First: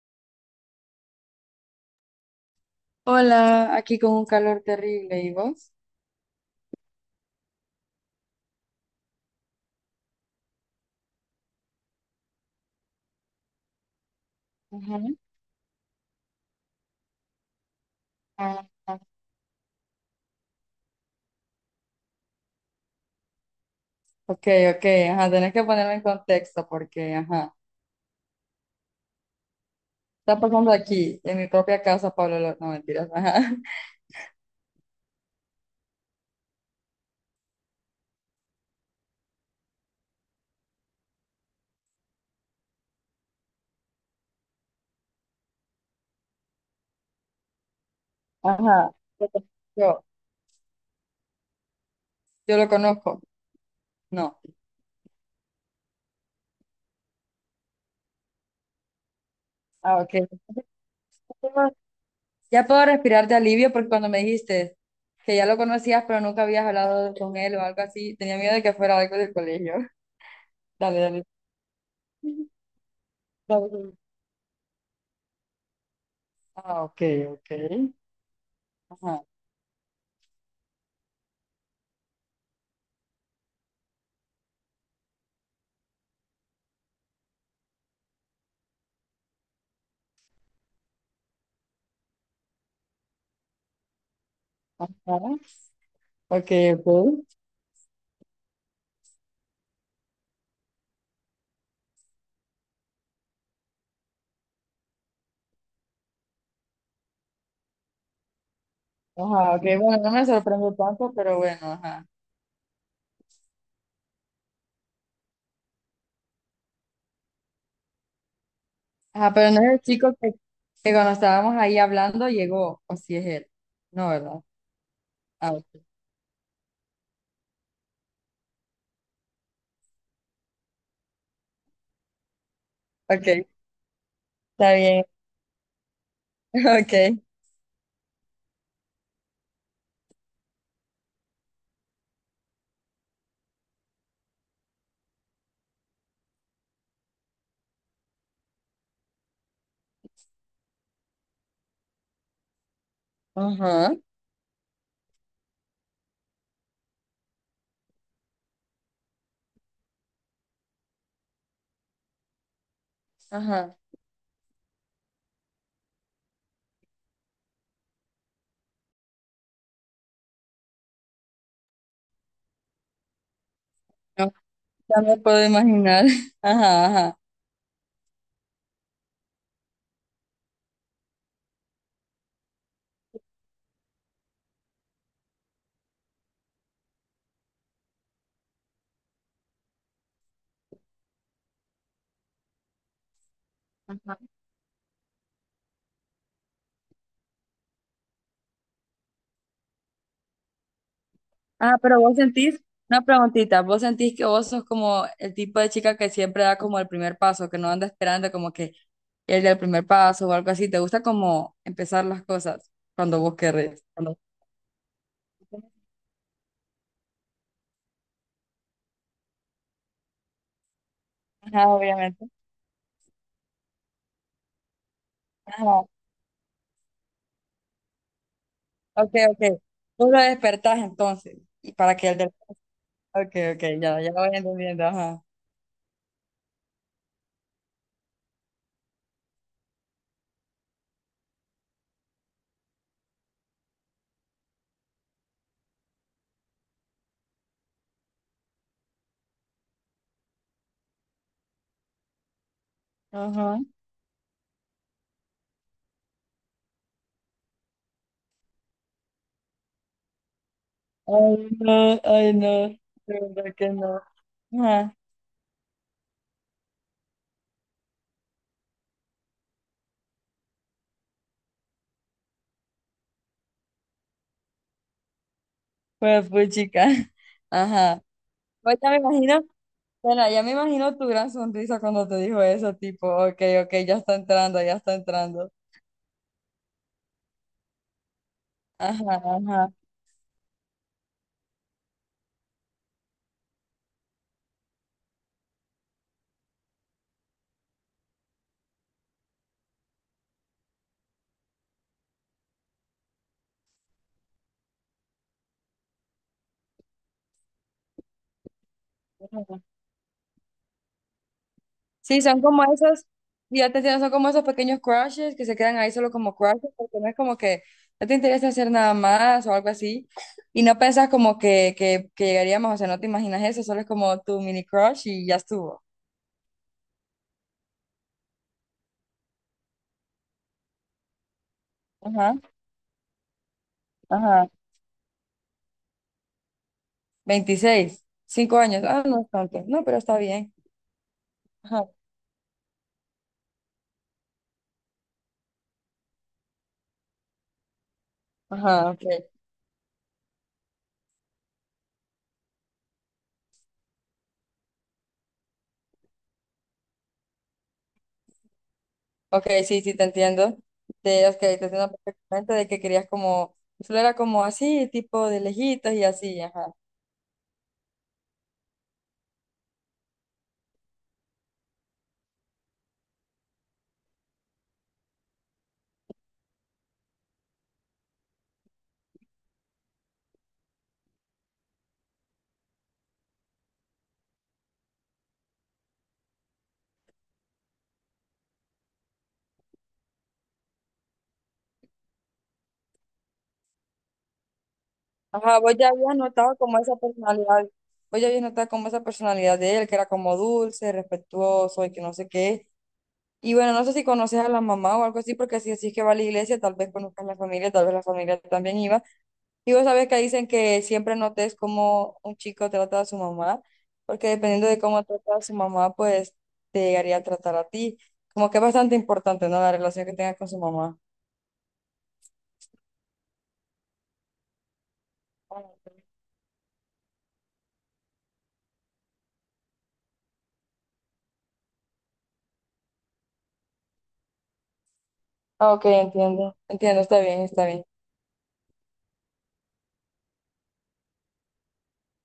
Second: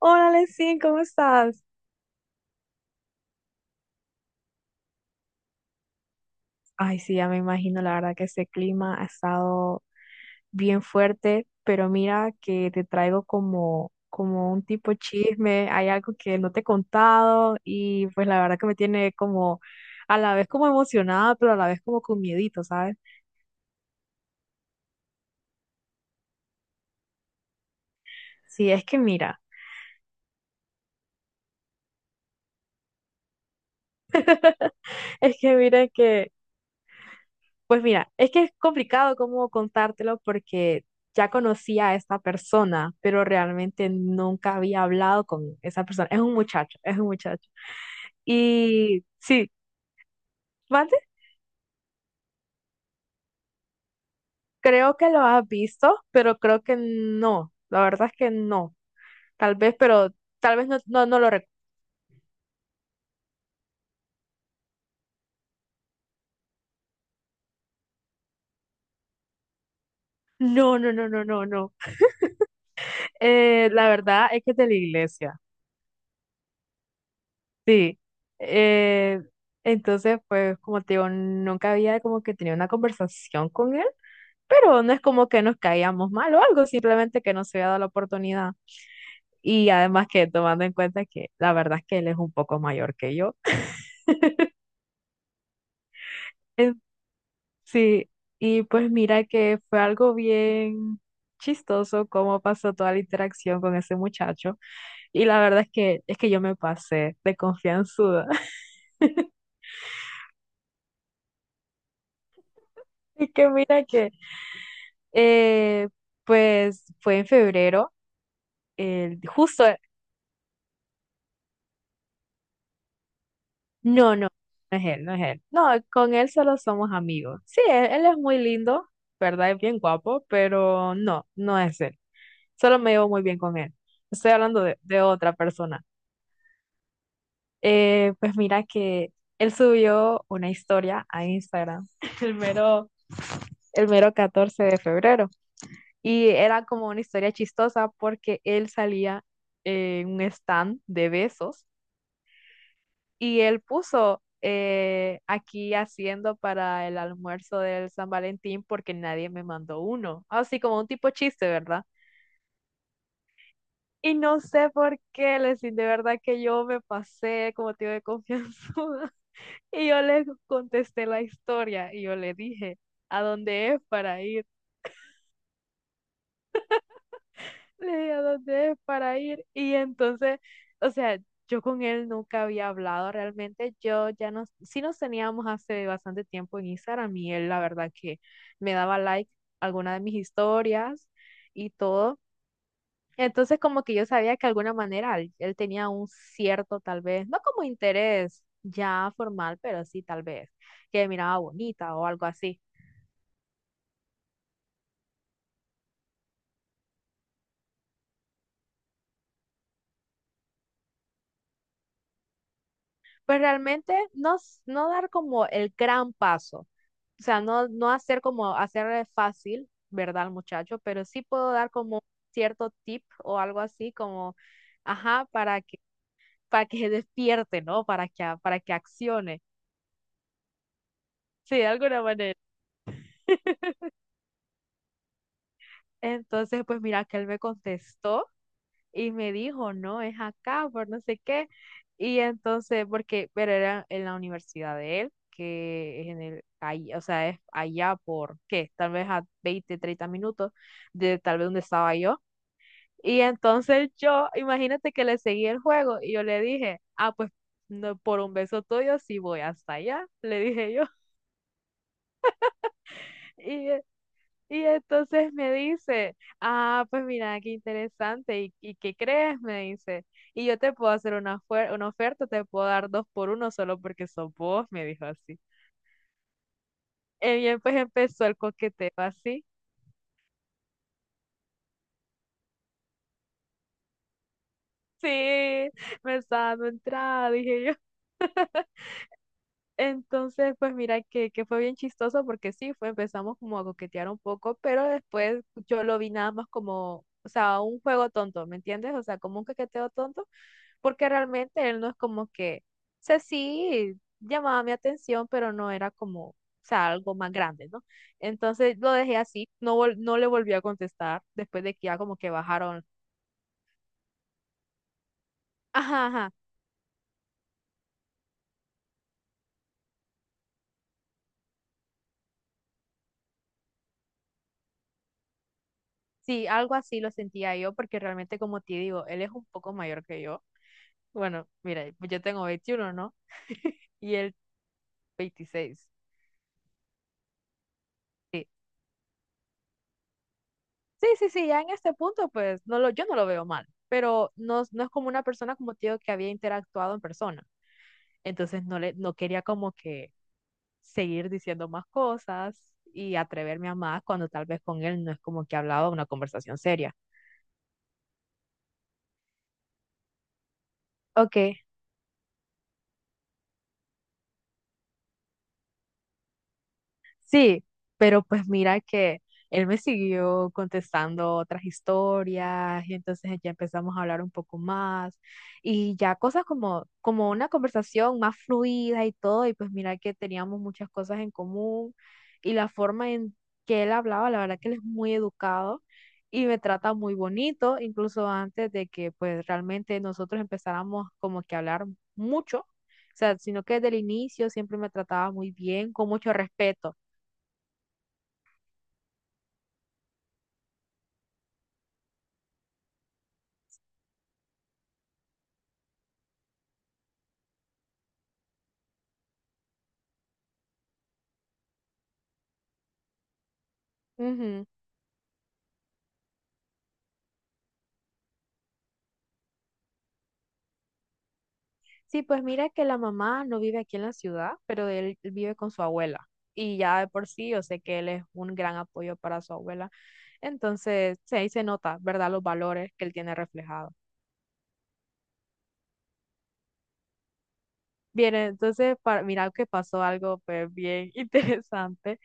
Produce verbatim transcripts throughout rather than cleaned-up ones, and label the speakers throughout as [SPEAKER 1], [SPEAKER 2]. [SPEAKER 1] Hola, Lesin, ¿cómo estás?
[SPEAKER 2] Hola, aquí con un calor terrible, ¿y vos?
[SPEAKER 1] Ay, sí, ya me imagino, la verdad que ese clima ha estado bien fuerte, pero mira que te traigo como, como un tipo
[SPEAKER 2] Ajá.
[SPEAKER 1] chisme, hay algo que no te he contado y pues la verdad que
[SPEAKER 2] Ah,
[SPEAKER 1] me
[SPEAKER 2] ah.
[SPEAKER 1] tiene como a la vez como emocionada, pero a la vez como con miedito, ¿sabes?
[SPEAKER 2] Ok, ok, ajá, tenés que ponerme en contexto porque, ajá,
[SPEAKER 1] Sí, es que mira,
[SPEAKER 2] está pasando aquí, en mi propia casa, Pablo, Lo- no, mentiras, ajá,
[SPEAKER 1] es que mira que Pues mira, es que es complicado cómo contártelo porque ya conocía a esta persona, pero realmente nunca había hablado con esa persona. Es un muchacho, es un muchacho.
[SPEAKER 2] Ajá.
[SPEAKER 1] Y sí,
[SPEAKER 2] yo,
[SPEAKER 1] ¿mande?
[SPEAKER 2] yo lo conozco, no.
[SPEAKER 1] Creo que lo has visto, pero creo que no. La verdad es que no. Tal vez,
[SPEAKER 2] Ah,
[SPEAKER 1] pero
[SPEAKER 2] ok.
[SPEAKER 1] tal vez no, no, no lo recuerdo.
[SPEAKER 2] Ya puedo respirar de alivio porque cuando me dijiste que ya lo conocías pero nunca habías hablado con él o algo así, tenía miedo de que fuera algo del colegio.
[SPEAKER 1] No, no,
[SPEAKER 2] Dale,
[SPEAKER 1] no, no,
[SPEAKER 2] dale.
[SPEAKER 1] no, no.
[SPEAKER 2] Ujú.
[SPEAKER 1] Eh, la verdad es que es de la iglesia.
[SPEAKER 2] Ah, ok, ok,
[SPEAKER 1] Sí, eh,
[SPEAKER 2] ajá.
[SPEAKER 1] entonces pues como te digo, nunca había como que tenido una conversación con él, pero no es como que nos caíamos mal o algo, simplemente que no se había dado la oportunidad. Y además que tomando en cuenta que la verdad es que él es un poco mayor que yo.
[SPEAKER 2] Ajá. Ok,
[SPEAKER 1] Eh,
[SPEAKER 2] ok.
[SPEAKER 1] Sí, y pues mira que fue algo bien chistoso cómo pasó toda la interacción con ese muchacho. Y la verdad es que es que yo me pasé de confianzuda.
[SPEAKER 2] Ajá, ok, bueno, no me sorprende tanto, pero bueno, ajá.
[SPEAKER 1] Y que mira que Eh, pues fue en febrero, el-
[SPEAKER 2] Ajá, pero no
[SPEAKER 1] justo,
[SPEAKER 2] es el chico que, que cuando estábamos ahí hablando llegó, o si es él. No,
[SPEAKER 1] no, no,
[SPEAKER 2] ¿verdad?
[SPEAKER 1] no es él, no es él.
[SPEAKER 2] Ah,
[SPEAKER 1] No,
[SPEAKER 2] ok.
[SPEAKER 1] con él solo somos amigos. Sí, él, él es muy lindo, ¿verdad? Es bien guapo, pero no, no es él. Solo me llevo muy bien
[SPEAKER 2] Ok,
[SPEAKER 1] con él. Estoy hablando
[SPEAKER 2] está
[SPEAKER 1] de, de
[SPEAKER 2] bien.
[SPEAKER 1] otra persona.
[SPEAKER 2] Ok.
[SPEAKER 1] Eh, pues mira que él subió una historia a Instagram el mero, el mero catorce de febrero. Y era como una historia chistosa porque él salía en un stand de besos. Y él
[SPEAKER 2] Ajá,
[SPEAKER 1] puso eh, aquí haciendo para el almuerzo del San Valentín porque nadie me mandó uno. Así como un tipo chiste, ¿verdad?
[SPEAKER 2] ajá.
[SPEAKER 1] Y no sé por qué, lesin, de verdad que yo me pasé como tío de confianzuda. Y yo le contesté la historia y yo le dije, ¿a dónde es para
[SPEAKER 2] No,
[SPEAKER 1] ir?
[SPEAKER 2] ya me puedo imaginar. Ajá, ajá.
[SPEAKER 1] Le di a dónde es para ir. Y entonces, o sea, yo con él nunca había hablado realmente. Yo ya nos, sí nos teníamos hace bastante tiempo en Instagram y él la verdad que me daba like a alguna de mis historias y todo. Entonces como que yo
[SPEAKER 2] Ajá.
[SPEAKER 1] sabía que de alguna manera él, él tenía un cierto tal vez, no como interés ya formal, pero sí tal vez, que me miraba
[SPEAKER 2] Ah,
[SPEAKER 1] bonita
[SPEAKER 2] pero
[SPEAKER 1] o
[SPEAKER 2] vos
[SPEAKER 1] algo así.
[SPEAKER 2] sentís, una preguntita, vos sentís que vos sos como el tipo de chica que siempre da como el primer paso, que no anda esperando como que él dé el primer paso o algo así. ¿Te gusta como empezar las cosas cuando vos
[SPEAKER 1] Pues
[SPEAKER 2] querés?
[SPEAKER 1] realmente
[SPEAKER 2] Cuando...
[SPEAKER 1] no, s- no dar como el gran paso, o sea, no, no hacer como hacer fácil, ¿verdad, al muchacho? Pero sí puedo
[SPEAKER 2] Ajá,
[SPEAKER 1] dar como
[SPEAKER 2] obviamente.
[SPEAKER 1] cierto tip o algo así como, ajá, para que,
[SPEAKER 2] Ah,
[SPEAKER 1] para que se despierte, ¿no? Para que, a- para que
[SPEAKER 2] ok,
[SPEAKER 1] accione,
[SPEAKER 2] ok. Tú lo despertás entonces.
[SPEAKER 1] sí, de
[SPEAKER 2] Y para
[SPEAKER 1] alguna
[SPEAKER 2] que el del...
[SPEAKER 1] manera.
[SPEAKER 2] Ok, ok, ya, ya voy entendiendo. Ajá.
[SPEAKER 1] Entonces, pues mira que él me contestó, y me dijo, no, es acá, por no sé qué. Y entonces, porque, pero era en la universidad de él, que es en el, ahí, o sea, es allá por, ¿qué? Tal vez a veinte treinta minutos de tal vez donde estaba yo. Y
[SPEAKER 2] Ajá.
[SPEAKER 1] entonces yo, imagínate que le seguí el juego y yo le dije, ah, pues no, por un beso tuyo sí voy hasta allá, le dije yo.
[SPEAKER 2] Ay, no, ay, no. De verdad
[SPEAKER 1] y
[SPEAKER 2] que no.
[SPEAKER 1] Y
[SPEAKER 2] Ajá.
[SPEAKER 1] entonces me dice, ah, pues mira, qué interesante, ¿y, y qué crees? Me dice, y yo te puedo hacer una, fuer- una oferta, te puedo dar dos por uno solo porque sos vos, me dijo así.
[SPEAKER 2] Pues, pues, chica.
[SPEAKER 1] Y bien, pues
[SPEAKER 2] Ajá.
[SPEAKER 1] empezó el
[SPEAKER 2] Pues
[SPEAKER 1] coqueteo
[SPEAKER 2] ya me imagino,
[SPEAKER 1] así.
[SPEAKER 2] bueno, ya me imagino tu gran sonrisa cuando te dijo eso, tipo, ok, ok, ya está entrando, ya está
[SPEAKER 1] Sí,
[SPEAKER 2] entrando.
[SPEAKER 1] me estaba dando entrada, dije yo.
[SPEAKER 2] Ajá,
[SPEAKER 1] Entonces, pues mira que, que fue bien chistoso porque sí, fue, empezamos como a coquetear un poco, pero después yo lo vi nada más como, o sea, un juego tonto, ¿me entiendes? O sea, como un coqueteo tonto, porque realmente él no es como que, o sea, sí llamaba mi atención, pero no era como, o sea, algo más grande, ¿no? Entonces lo dejé así,
[SPEAKER 2] ajá.
[SPEAKER 1] no, vol- no le volví a contestar después de que ya como
[SPEAKER 2] Sí,
[SPEAKER 1] que
[SPEAKER 2] son como
[SPEAKER 1] bajaron,
[SPEAKER 2] esos, ya te entiendo, son como esos pequeños crushes que se quedan ahí
[SPEAKER 1] ajá,
[SPEAKER 2] solo
[SPEAKER 1] ajá,
[SPEAKER 2] como crushes, porque no es como que no te interesa hacer nada más o algo así, y no piensas como que, que, que llegaríamos, o sea, no te imaginas eso, solo es como tu mini crush y ya estuvo.
[SPEAKER 1] sí, algo así lo sentía yo, porque realmente como te digo, él es un poco mayor que yo. Bueno, mira, pues yo
[SPEAKER 2] Ajá,
[SPEAKER 1] tengo veintiuno, ¿no? Y él
[SPEAKER 2] ajá.
[SPEAKER 1] veintiséis.
[SPEAKER 2] Veintiséis,
[SPEAKER 1] Sí,
[SPEAKER 2] cinco años, ah, no es tanto, no, pero está bien.
[SPEAKER 1] sí, sí, sí, ya en
[SPEAKER 2] Ajá,
[SPEAKER 1] este punto, pues no lo, yo no lo veo mal, pero no, no es como una persona como tío que había interactuado en persona. Entonces no,
[SPEAKER 2] ajá,
[SPEAKER 1] le,
[SPEAKER 2] ok.
[SPEAKER 1] no quería como que seguir diciendo más cosas y atreverme a más cuando tal vez con él no es como que hablaba una conversación seria.
[SPEAKER 2] Ok, sí, sí, te entiendo. De,
[SPEAKER 1] Ok,
[SPEAKER 2] ok, te entiendo perfectamente de que querías como, solo era como así, tipo de lejitos y así, ajá.
[SPEAKER 1] sí, pero pues mira que él me siguió contestando otras historias y entonces ya empezamos a hablar un poco más y ya cosas como, como una conversación más fluida y todo, y pues mira que teníamos muchas cosas en común, y la forma en que él hablaba, la verdad que él es muy educado y me trata muy bonito, incluso antes de que pues realmente nosotros empezáramos como que a hablar mucho, o sea, sino que desde el inicio siempre me trataba muy
[SPEAKER 2] Ajá, vos ya
[SPEAKER 1] bien, con
[SPEAKER 2] habías
[SPEAKER 1] mucho
[SPEAKER 2] notado como esa
[SPEAKER 1] respeto.
[SPEAKER 2] personalidad, vos ya habías notado como esa personalidad de él, que era como dulce, respetuoso y que no sé qué. Y bueno, no sé si conoces a la mamá o algo así, porque si decís que va a la iglesia, tal vez conozcas la familia, tal vez la familia también iba. Y vos sabés que dicen que siempre notes cómo un chico trata a su mamá, porque
[SPEAKER 1] Ujú.
[SPEAKER 2] dependiendo de cómo trata a su mamá, pues te llegaría a tratar a ti. Como que es bastante importante, ¿no? La relación que tengas con su mamá.
[SPEAKER 1] Sí, pues mira que la mamá no vive aquí en la ciudad, pero él vive con su abuela. Y ya de por sí, yo sé que él es un gran apoyo para su abuela. Entonces, sí, ahí se nota, ¿verdad? Los valores que él tiene reflejados.
[SPEAKER 2] Ah, ok, entiendo. Entiendo, está bien, está bien.
[SPEAKER 1] Bien, entonces, para, mira que pasó algo, pues, bien interesante.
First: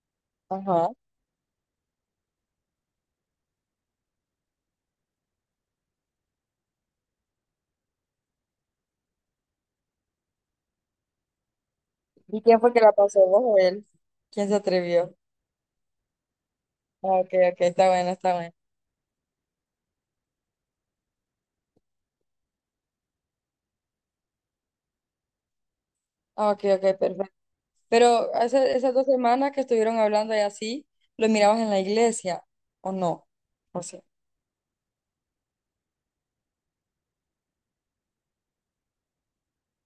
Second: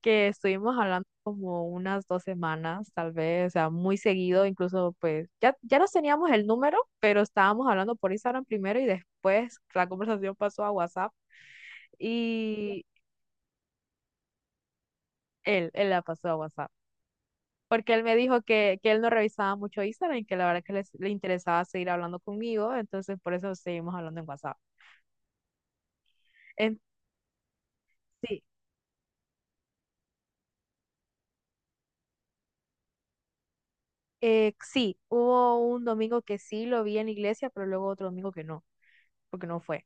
[SPEAKER 1] Que estuvimos
[SPEAKER 2] Ajá.
[SPEAKER 1] hablando como unas dos semanas, tal vez, o sea, muy seguido, incluso pues ya, ya nos teníamos el número, pero estábamos hablando por Instagram primero y después la conversación pasó a WhatsApp
[SPEAKER 2] ¿Y quién fue que
[SPEAKER 1] y
[SPEAKER 2] la pasó? ¿Vos o él? ¿Quién se atrevió?
[SPEAKER 1] él, él la pasó a WhatsApp.
[SPEAKER 2] Ah, ok, ok, está
[SPEAKER 1] Porque él
[SPEAKER 2] bueno,
[SPEAKER 1] me
[SPEAKER 2] está
[SPEAKER 1] dijo
[SPEAKER 2] bueno.
[SPEAKER 1] que, que él no revisaba mucho Instagram y que la verdad que les- le interesaba seguir hablando conmigo, entonces por eso seguimos hablando en WhatsApp.
[SPEAKER 2] Ah, ok,
[SPEAKER 1] En-
[SPEAKER 2] ok, perfecto. Pero
[SPEAKER 1] sí,
[SPEAKER 2] hace- esas dos semanas que estuvieron hablando y así, ¿lo mirabas en la iglesia o no? ¿O sí?
[SPEAKER 1] eh, sí, hubo un domingo que sí lo vi en la iglesia, pero luego otro domingo que no, porque no fue.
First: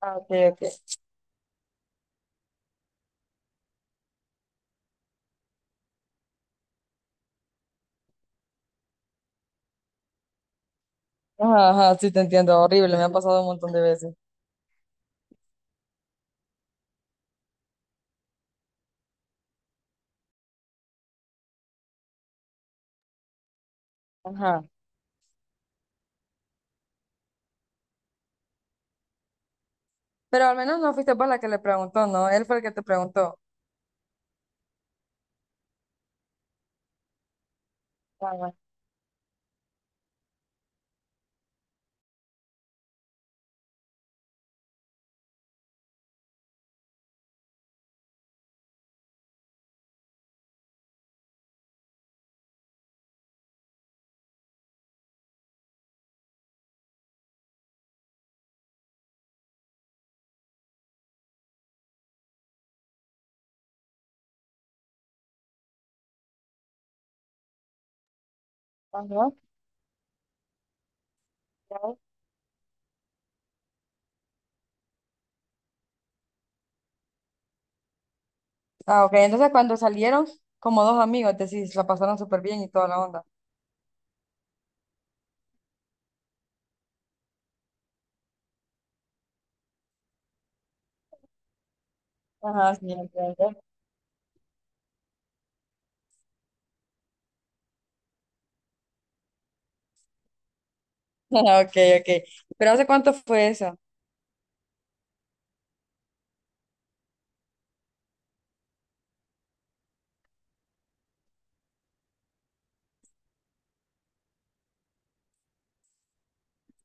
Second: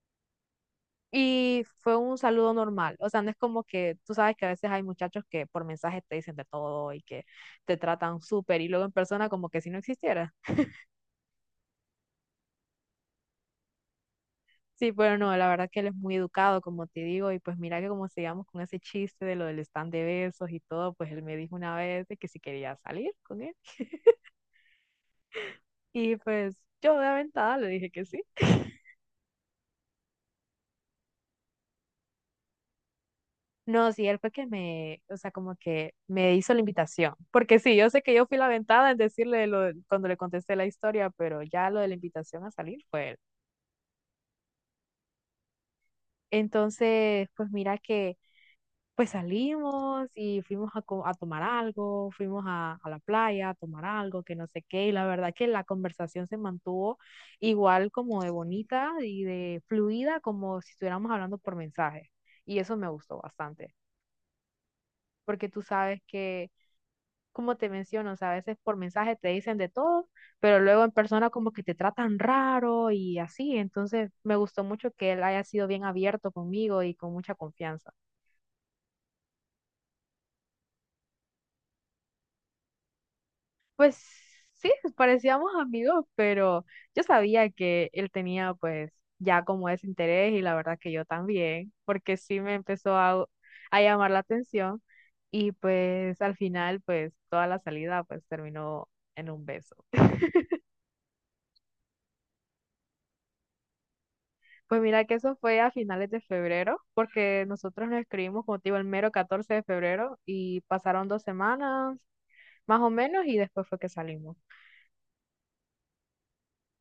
[SPEAKER 2] Ah, ok, ok.
[SPEAKER 1] Y fue un saludo normal. O sea, no es como que tú sabes que a veces hay muchachos que por mensaje te dicen de todo y que te tratan súper y luego en persona como que si no existiera.
[SPEAKER 2] Ajá, ajá, sí te entiendo, horrible, me ha pasado un montón de veces.
[SPEAKER 1] Sí, pero no, la verdad que él es muy educado, como te digo, y pues mira que como sigamos con ese chiste de lo del stand de besos y todo, pues él me dijo una vez de que si quería salir con él.
[SPEAKER 2] Ajá.
[SPEAKER 1] Y pues yo de aventada le dije que sí.
[SPEAKER 2] Pero al menos no fuiste vos la que le preguntó, ¿no? Él fue el que te preguntó.
[SPEAKER 1] No, sí, él fue que me, o sea, como que me hizo la invitación. Porque sí, yo sé que yo
[SPEAKER 2] Ah,
[SPEAKER 1] fui la
[SPEAKER 2] bueno.
[SPEAKER 1] aventada en decirle lo, de- cuando le contesté la historia, pero ya lo de la invitación a salir fue él. Entonces, pues mira que, pues salimos y fuimos a, co- a tomar algo, fuimos a, a la playa a tomar algo, que no sé qué, y la verdad que la conversación se mantuvo igual como de bonita y de fluida, como si estuviéramos hablando por mensaje. Y eso me gustó bastante, porque tú sabes que como te menciono, o sea, a veces por mensaje
[SPEAKER 2] Ajá.
[SPEAKER 1] te dicen de todo, pero luego en persona como que te
[SPEAKER 2] Ya.
[SPEAKER 1] tratan raro y así. Entonces me gustó mucho que él haya sido bien abierto conmigo y con mucha confianza.
[SPEAKER 2] Ah, ok, entonces cuando salieron, como dos amigos, decís, la pasaron súper bien y toda la onda.
[SPEAKER 1] Pues sí, parecíamos amigos, pero yo sabía que él tenía pues ya como ese interés y la verdad que yo también, porque sí me
[SPEAKER 2] Ajá, sí,
[SPEAKER 1] empezó a,
[SPEAKER 2] entiendo.
[SPEAKER 1] a llamar la atención y pues al final pues toda la salida pues terminó en un beso.
[SPEAKER 2] Ah, Ok, ok. ¿Pero hace cuánto fue eso?
[SPEAKER 1] Pues mira que eso fue a finales de febrero, porque nosotros nos escribimos, como te digo, el mero catorce de febrero y pasaron dos semanas más o menos y después fue que salimos.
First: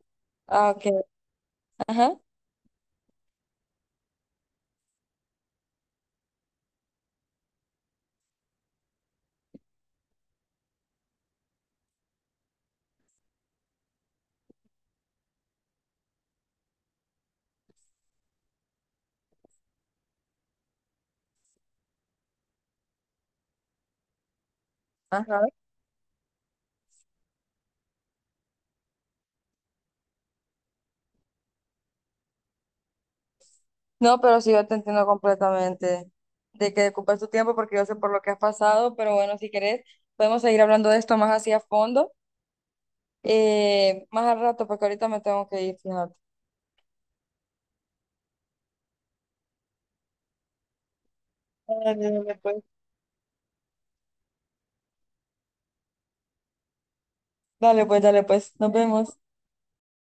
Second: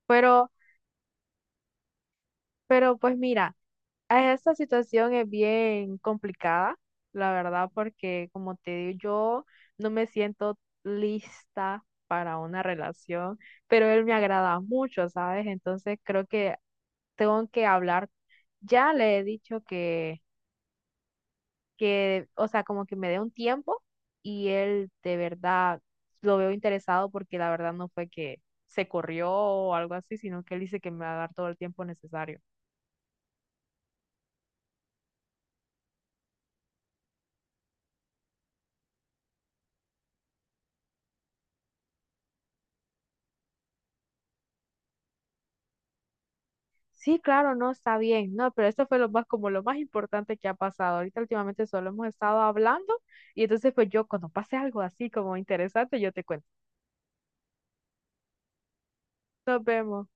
[SPEAKER 1] Pero,
[SPEAKER 2] Ah, ok. Ajá.
[SPEAKER 1] pero pues mira, eh, esta situación es bien complicada, la verdad, porque como te digo, yo no me siento lista para una relación, pero él me agrada mucho, ¿sabes? Entonces creo que tengo que hablar. Ya le he dicho que que, o sea, como que me dé un tiempo y él de
[SPEAKER 2] Ajá.
[SPEAKER 1] verdad lo veo interesado porque la verdad no fue que se corrió o algo así, sino que él dice que me va a dar todo el tiempo necesario.
[SPEAKER 2] No, pero sí, yo te entiendo completamente de que ocupas tu tiempo porque yo sé por lo que has pasado, pero bueno, si querés, podemos seguir hablando de esto más así a fondo, eh, más al rato, porque ahorita me tengo que ir, fíjate.
[SPEAKER 1] Sí, claro, no, está bien, no, pero esto fue lo más, como lo más importante que ha pasado. Ahorita últimamente solo
[SPEAKER 2] Dale,
[SPEAKER 1] hemos
[SPEAKER 2] dale,
[SPEAKER 1] estado
[SPEAKER 2] pues.
[SPEAKER 1] hablando y entonces pues yo cuando pase algo así como interesante, yo te cuento.
[SPEAKER 2] Dale, pues, dale, pues, nos vemos.
[SPEAKER 1] Nos vemos.